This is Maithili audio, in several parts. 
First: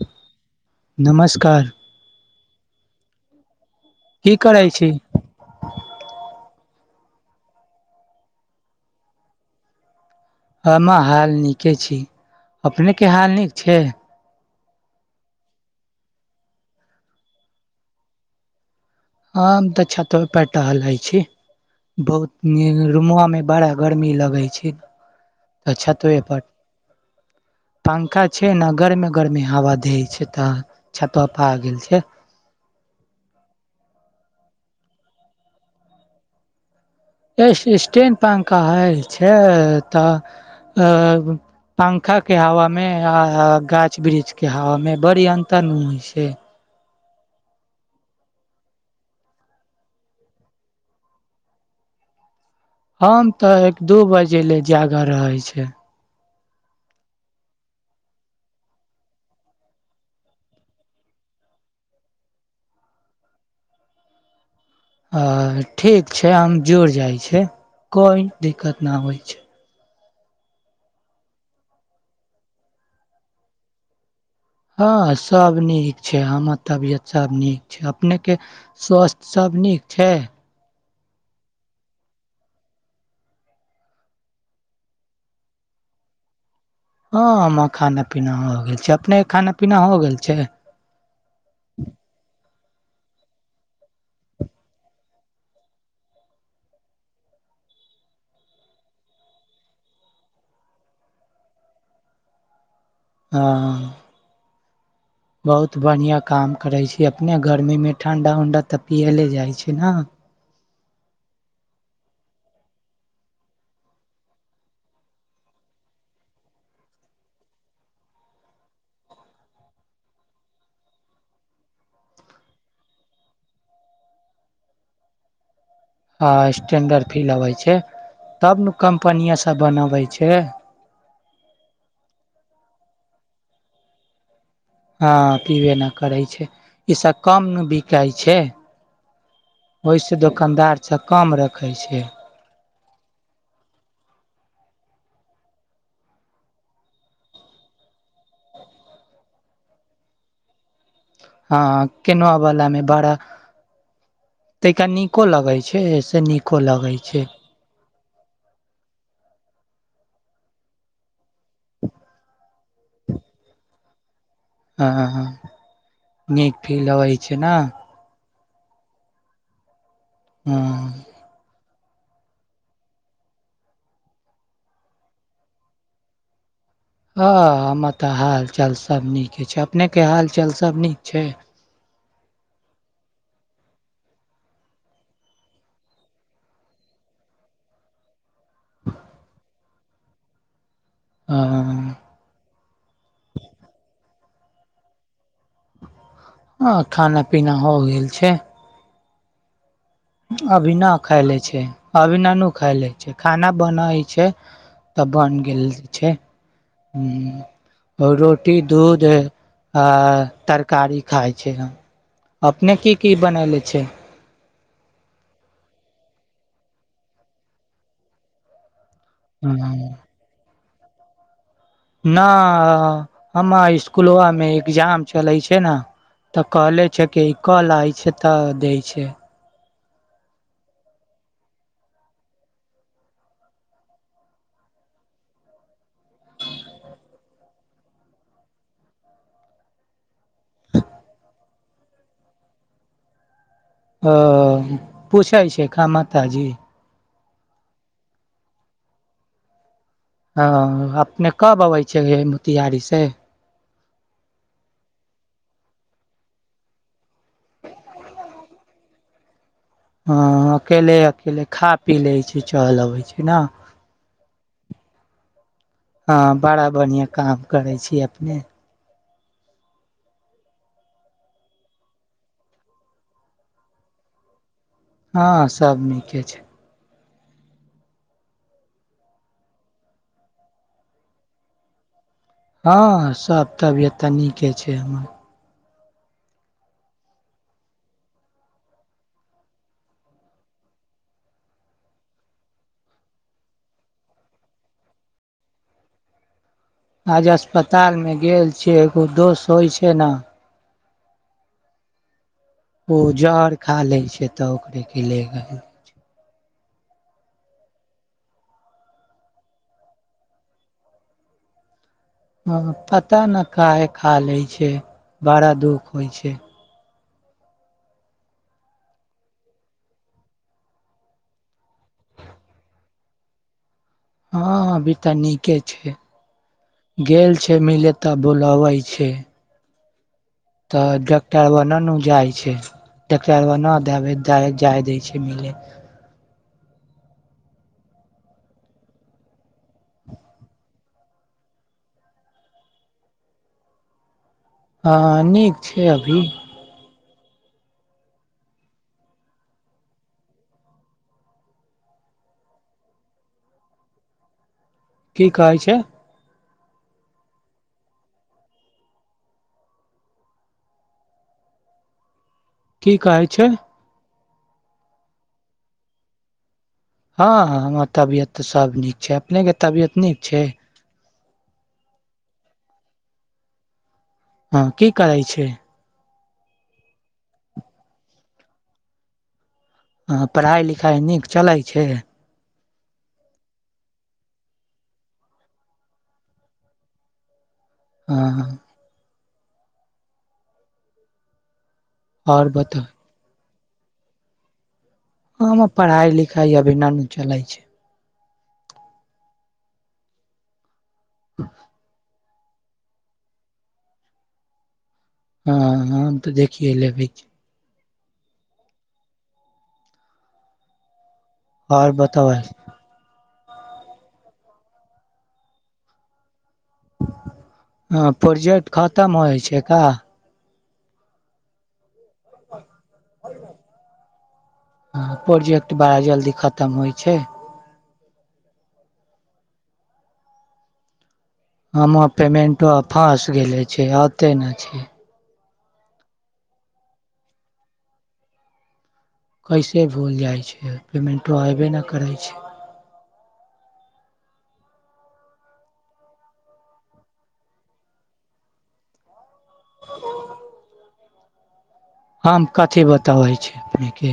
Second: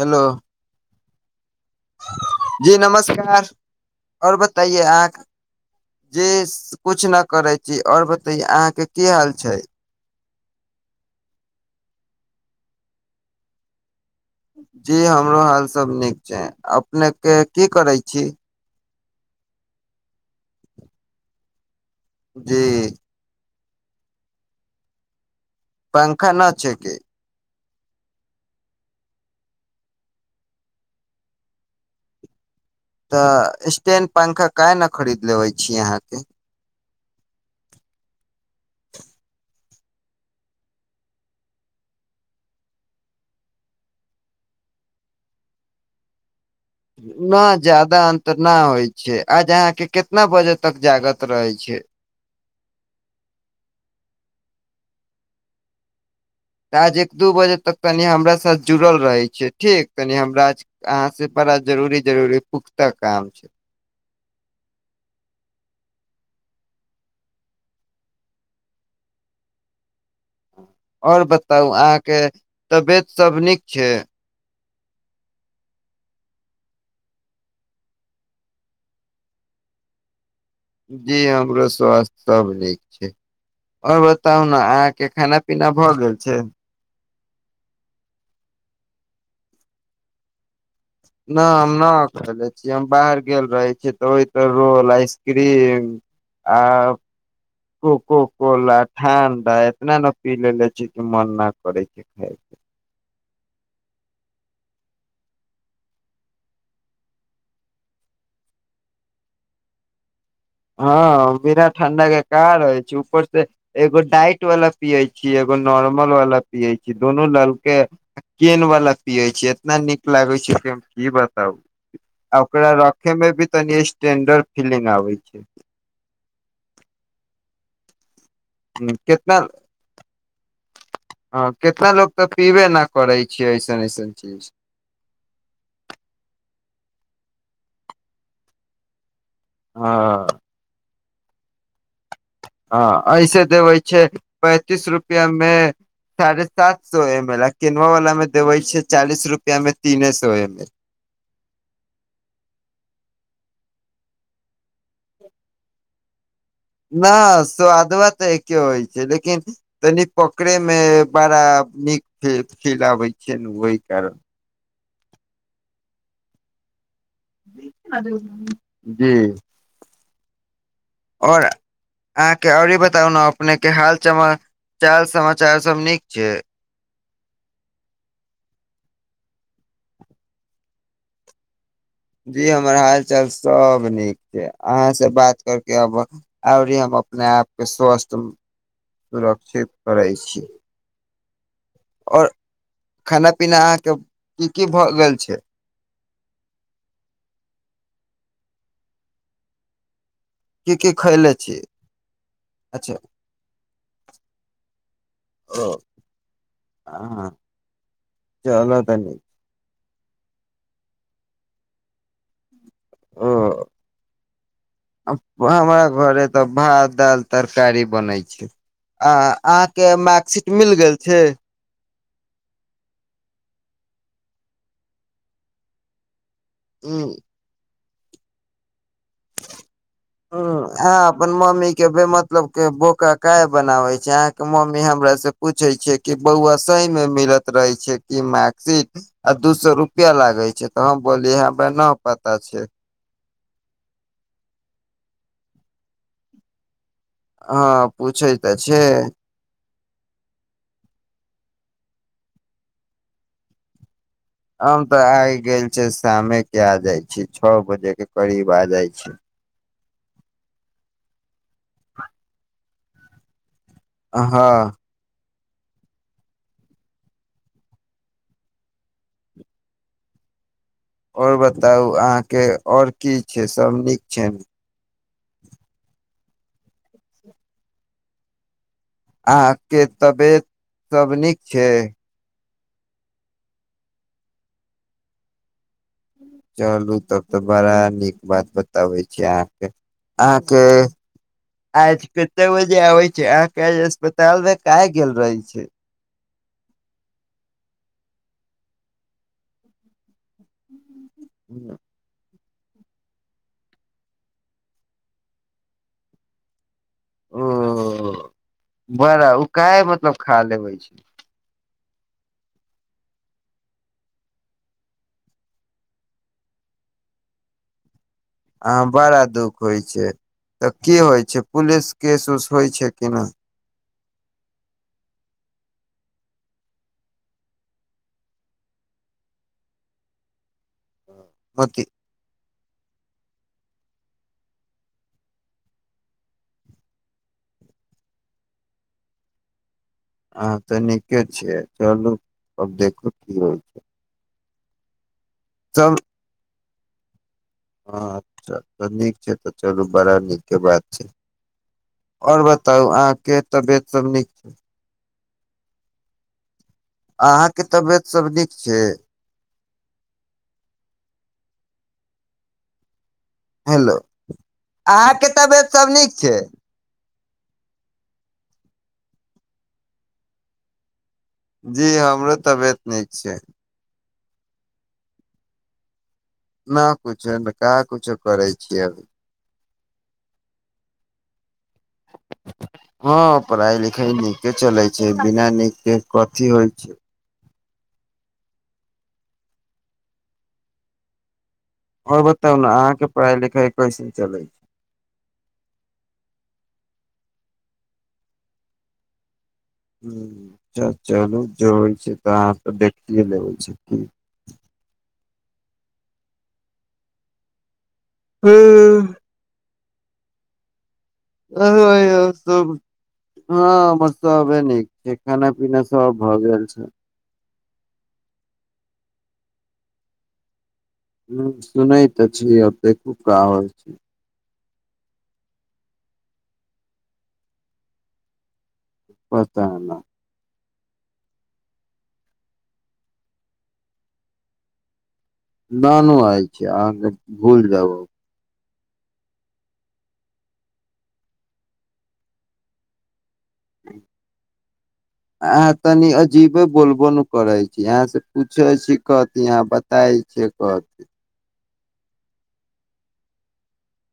हेलो। नमस्कार। जी नमस्कार। की आओर करै बताइए छी आहां जे। कुछ न करै छी आओर बतेय अहाँके की हाल छै। हममे हाल नीके छी अपने के हाल नीक छै। जी हमरो हाल सब नीक छै अपनेके की करै छी। हँ तऽ छत प टहलै छी जी बहुत रुमुआ में बड़ा। गरमी लगै छै। तऽ छतवे पंखा पर न छै के। पंखा छै ने गरमे गर्मी हवा दै छै तऽ छतवाप आ गेल छै। तऽ स्टैंड पंखा क ने खरीद लेबै छी अहाँके। ए स्टैंड पंखा होइ छै तऽ पंखाके हवामे आ गाछ वृक्षके हवामे बड़ी अन्तर होइ छै। नहि जादा अन्तर नहि होइ छै आज अहाँके कितना बजे तक जागत रहै छै। हम तऽ एक दू बजे ले जागर रहै छै। आज एक दू बजे तक तनि हमरा साथ जुड़ल रहै छै ठीक तनि हमरा अहाँसे बड़ा जरूरी जरूरी पुख्ता काम छै। ठीक छै हम जुड़ि जाइ छै कोइ दिक्कत नहि होइ छै। आओर बताउ अहाँके तबियत सभ नीक छै। हँ सभ नीक छै हमर तबियत सभ नीक छै अपनेके स्वास्थ सभ नीक छै। जी हमरो स्वास्थ सभ नीक छै आओर बताउ ने अहाँके खाना पीना भऽ गेल छै। हँ खाना पीना हो गेल छै अपने खाना पीना हो गेल छै। न आ नख। हम बाहर गेल रहे छी तऽ ओहि ते रोल आइसक्रीम आ कोको कोला ठण्डा इतना ने पी लेे छी कि मन नहि करै छै खाायके। हँ। बहुत बढ़िआँ काम करै छी अपने गर्मीमे ठण्डा उण्डा तऽ पियएले जाइ छै ने। हँ मेीरा ठंडा के कार रहै छै ऊपर से एगो डाइट वाला पिये छी एगो नॉर्मल वाला पिये छी दुोनू ललके केन वाला पिये छी इतना नीक लागे छै हम की बताउ आ ओकरा रखे में भी तनि स्टेंडर्ड फीलिंग आबे छै। छै। ह स्टेंडर्ड फील अबै छै। तब ने हूँ, कंपनिय सब बनाबे छै। के ह। हँ कितना लोको तऽ पीबे न करै छै ऐसन अऐसन चीज। हँ पिबे नहि करै छै इसभ कम बिकाइ छै। हँ ओहिस दोकानदार। से काम रखै छै। ह ऐसे देवै छै पैंतीस रुपआ मे साढ़े सात सए एम एल आ केनआ वाला मे देवे छै चालीस रुपआ मे तीने सए एम एल। हँ केनआ वला मे बड़ा तिका नीको लगै छै से नीक। न स्वादवा तऽ एके होइ छै लेकिन। तनि पकड़ेमे बड़ा नीक फ फिल आबै छिय ने ओहि कारण। हँ नीक फील हइ। अ। जी। ह। आओर अहाँके आओर ई बताउ अपनेके हाल चचाल समाचारसभ नीक छै। हँ हमरा तऽ हालचाल सब नीके छै अपनेके हालचाल सब नीक छै। जी हमर हाल चाल सब नीक छै अहाँ से बात करके अब आरी हम अपने आपके स्वस्थ। सुुरक्षित। करै छी। ह। आओर खाना पीना अहाँके की की भऽ गेल छै। आँ खाना पीना हो गेल छै। अभी की न की खा खैले लै छै छी अभी ननू खा लै अच्छा छै खाना बनै छै तऽ बन गेल ओ छै ह हँ आओ रोटी चलऽ दूध। तनी आ तरकारी खाइ छै हम। अपने की की ओ बनाले छै। हमरा घरे तऽ भात दालि तरकारी बनै छै। अ अहाँके मै। मिल गेल छै। न हम इसकूलमे एग्जाम चलै छै ने। तऽ कहले छै कि कलइ। छतऽ दै छै। ह अहाँ अपन मम्मीे मतलब के बखा काय बनाबै छै अहाँके मम्मी हमर से पूछै छियै कि बौआ सहीमे मिलत रहै छै कि मार्कशीट आ दू सए रुपआ लागै छै तऽ हम बोलिय हमरा न पता छै। ह पूछाय छै खा माता जी। हँ पूछै तऽ छै। हँ अपने कब अबै छ मोतियारीसँ। हम तऽ आबि गेल छी शामेके आ जाइत छी छओ बजेके करीब आ जाइत छी। हँ अकेले अकेले। खा पी ले छै चहलब। होइ छै ने। हँ। हँ बड़ा बढ़िआँ काम करै छी अपने। आओर बताउ अहाँके आओर की छै सब नीक छै। हँ सभ नीके छै। अहाँके तबियत सब नीक छै। हँ सभ तबियते नीके छै हमर। चलू तब तऽ बड़ा नीक बात बताबै छी अहाँके अहाँके आज कते बजे आबै छै अहाँके अस्पतालमे क गेल रहै छै। आज अस्पतालमे गेल छियै एगो दोस्त होइ छै ने। ह्म। ओ जड़ खा लै छै तऽ ओकरेके ले छै। ओ बड़ा ओ काह मतलब खा लेबै छै। पता नहि काहे खा लै छै बड़ा दुःख होइ छै। अहाँ बड़ा दुःख होइ छै तऽ की होइ छै पुलिस केस उस होइ छै किना। हँ अभी तऽ नीके छै गेल छै मिले तऽ बुलबै छै। तऽ ज। तब न मति उ जाइ छै। ट्रेक्टर नहि देक जाइ दै छै मिलै। हँ तऽ नीके छिय चलू अब देखू की होइ छै। हँ। नीक छै अभी। ह अच्छा तऽ नीक छै तऽ चलू बड़ा नीकके बात छै आओर बताउ अहाँके तबियत सब नीक छै। की कहैत छै। अहाँके तबियत सब नीक छै। की कहै। छैओ। हेलो अहाँके तबियत सब नीक छै। हँ हमर तबियत तऽ सब नीक छै अपनेके तबियत नीक छै। जी हमरो तबियत नीक छै। हँ की करै छै। न कुछो का कुछो करै छियै अभी। हँ पढ़ाइ लिखाइ नीक चलै छै। हँ पढ़ाई लिखाई नीके चलै छै बिना नीक के कथी होइ छै। हँ हँ। आओर बताउ ने अहाँके पढ़ाइ लिखाइ। कैसन चलै छै। ह पढ़ाइ लिखाइ अभी नन चलै छै। हू। च चलू जररी छै। त हाँ त देखियए लेबै छै की। हँ हम तऽ देखियए लेबै। हँ। आ आओर बतबै सब। हँ हमर सबे नीक छै खाना पीना सब भऽ गेल छै। ह प्रोजेक्ट खतम होइ छै का। ह सुनैत तऽ छिय। से खूब कह होइ छी। हँ प्रोजेक्ट बड़ा जल्दी खतम होइ छै। पता ने। हम पेमेंटो फाँस गेले छी ते ने छै। नानू आय छै अहाँके भूल देब। कैसे भूल जाइ छै पेमेंटो अयबे नहि करै छै। अहाँ तनि अजीबे बोलबो नहि करै छी अहाँ से पूछे छी क। यहाँ बताय छ कहथि। हम कथी बताबै छी अपनेके।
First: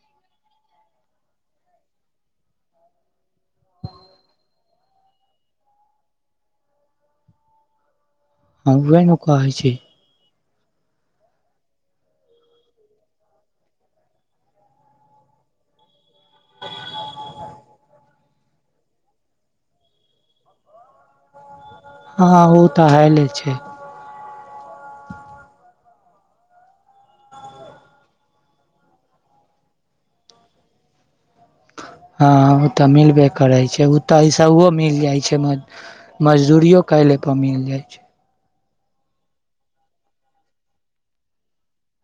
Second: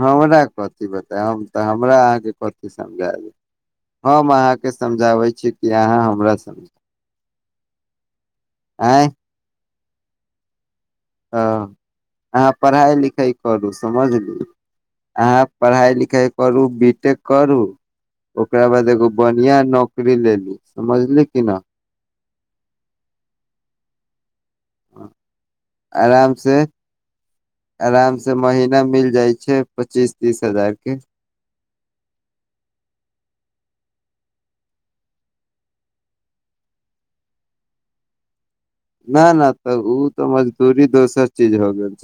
हमरा कथी बताय हम तऽ हमरा अहाँके कथि समझा देब हम अहाँके समझाबै छी कि अहाँ हमरा समझ। ह उह ने कहइ छै। हँ अहाँ पढ़ाइ लिखाइ करू समझली अहाँ पढ़ाइ लिखाइ करू बी टेक करू ओकरा बाद एगो बढ़िआँ नौकरी लेलू समझली कि न। हँ ओ तऽ हइले छै। आराम से आराम से महीना मिल जाइ छै पच्चीस तीस हजारके। हँ ओ तऽ मिलबे करै छै ओ तऽ इैसाओ मिल जाइ छै मज मजदूरिओ कएयलेपर मिल जाइ छै। न न तऽ ओ तऽ मजदूरी दोसर चीज हो गेल।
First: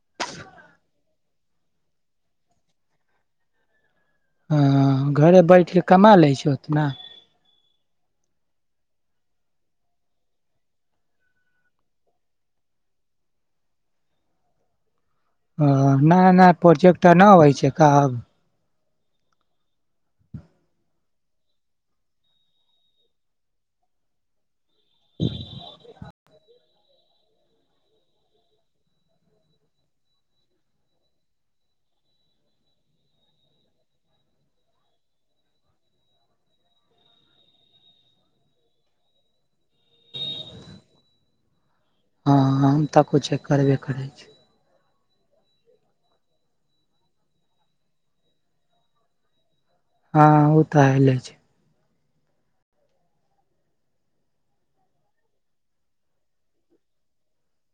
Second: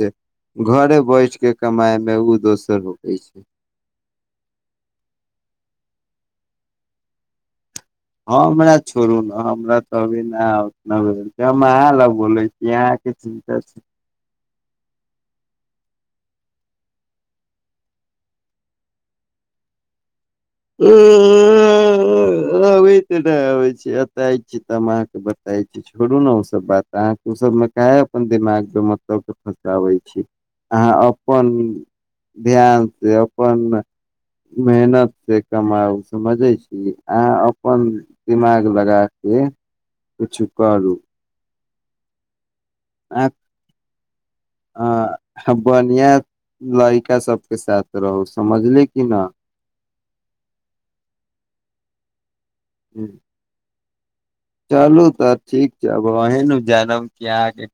घर बैस। कछ के कमाई मे ओ दोसर होगई छै। हँ घरे बैठ कऽ कमा लै छै उतना। हँ हमरा छोड़ू ने हमरा त अभी नतना हम अहाँ ल बोलै छी अहाँके चिन्ता छै। ह नया नया प्रोजेक्ट नहि होइ छै कहब। उ। ओ ओहि ते ने होइ छै एत। च अहाँके बताय छी छोड़ू ने ओ सब बात। तऽ अहाँके ओ सबमे काहे अपन दिमागके मतलबके फँसाबै छी अहाँ अपन ध्यान से अपन मेहनत से कमाउ समझै छी। अहाँ अपन दिमाग लगाके किछु करू। हँ। हम तऽ किछछेक करबे करै छी। अहाँ बढ़िया लड़िका सबके साथ रहू समझली की न। हँ ओ तऽ अले छै। ह्म। चलू तऽ ठीक छैब अहीँ ने जानब कि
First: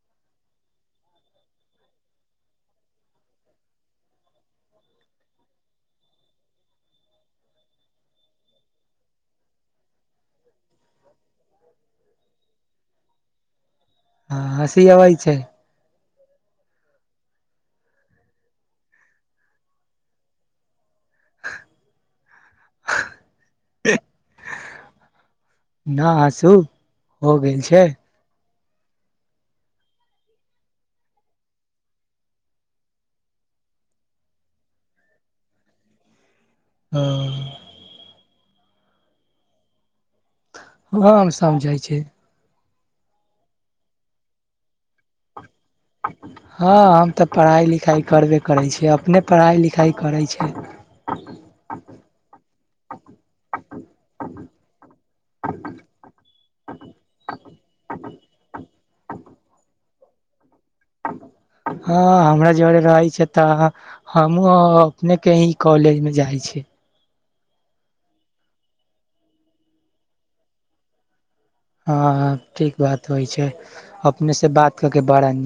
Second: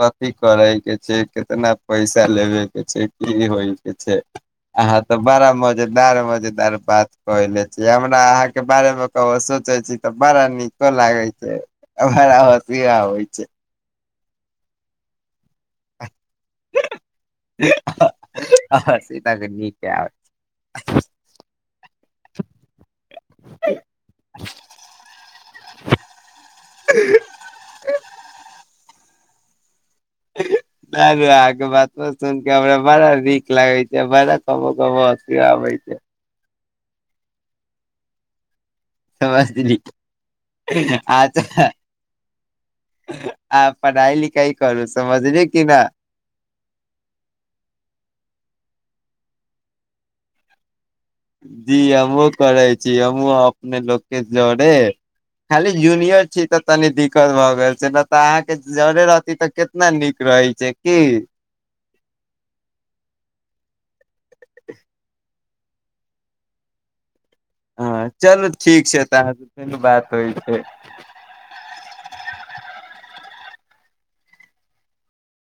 कथी करयके छै कितना पैसा लेबेके छै की होयके छै अहाँ तऽ बड़ा मजेदार मजेदार बात कहयले छी हमरा अहाँके बारेमे कह सोचैत छी तऽ बड़ा नीक। लागे छै अ हमरा हंसी आबय छै। हँ हसी अवइ छै। हा ह हसी तनि आवै छै। न आसू हो गेल छै। सारू आगे बात सुन क हमरा बड़ा नीक लागे छै बड़ा कबो कबो हस आबै छै। हँ। समझली। ह अच्छा समझइ छै। आ पढ़ाइ लिखाइ करू समझली। कि न हँ हम तऽ पढ़ाइ लिखाइ करबे करै छिय। अपने पढ़ाइ लिखाइ करै छै। जी हमहुँ करै छी हमहुँ अपने लोकके। जोडे। खाली जूनियर छी तऽ। तनी दिक्कत भए गेल छै ने तऽ अहाँके। जरे रहती तऽ केितना नीक रहै छै की। हँ हमरा जरे रहै छै त अहाँ। हम अपने कही। कॉलेजमे जाइ छी। हँ चलू ठीक छै तऽ अहाँ से फेनु बात होइ छै। हँ ठीक बात होइ छै। अपने से बात करके बड़ा नीक।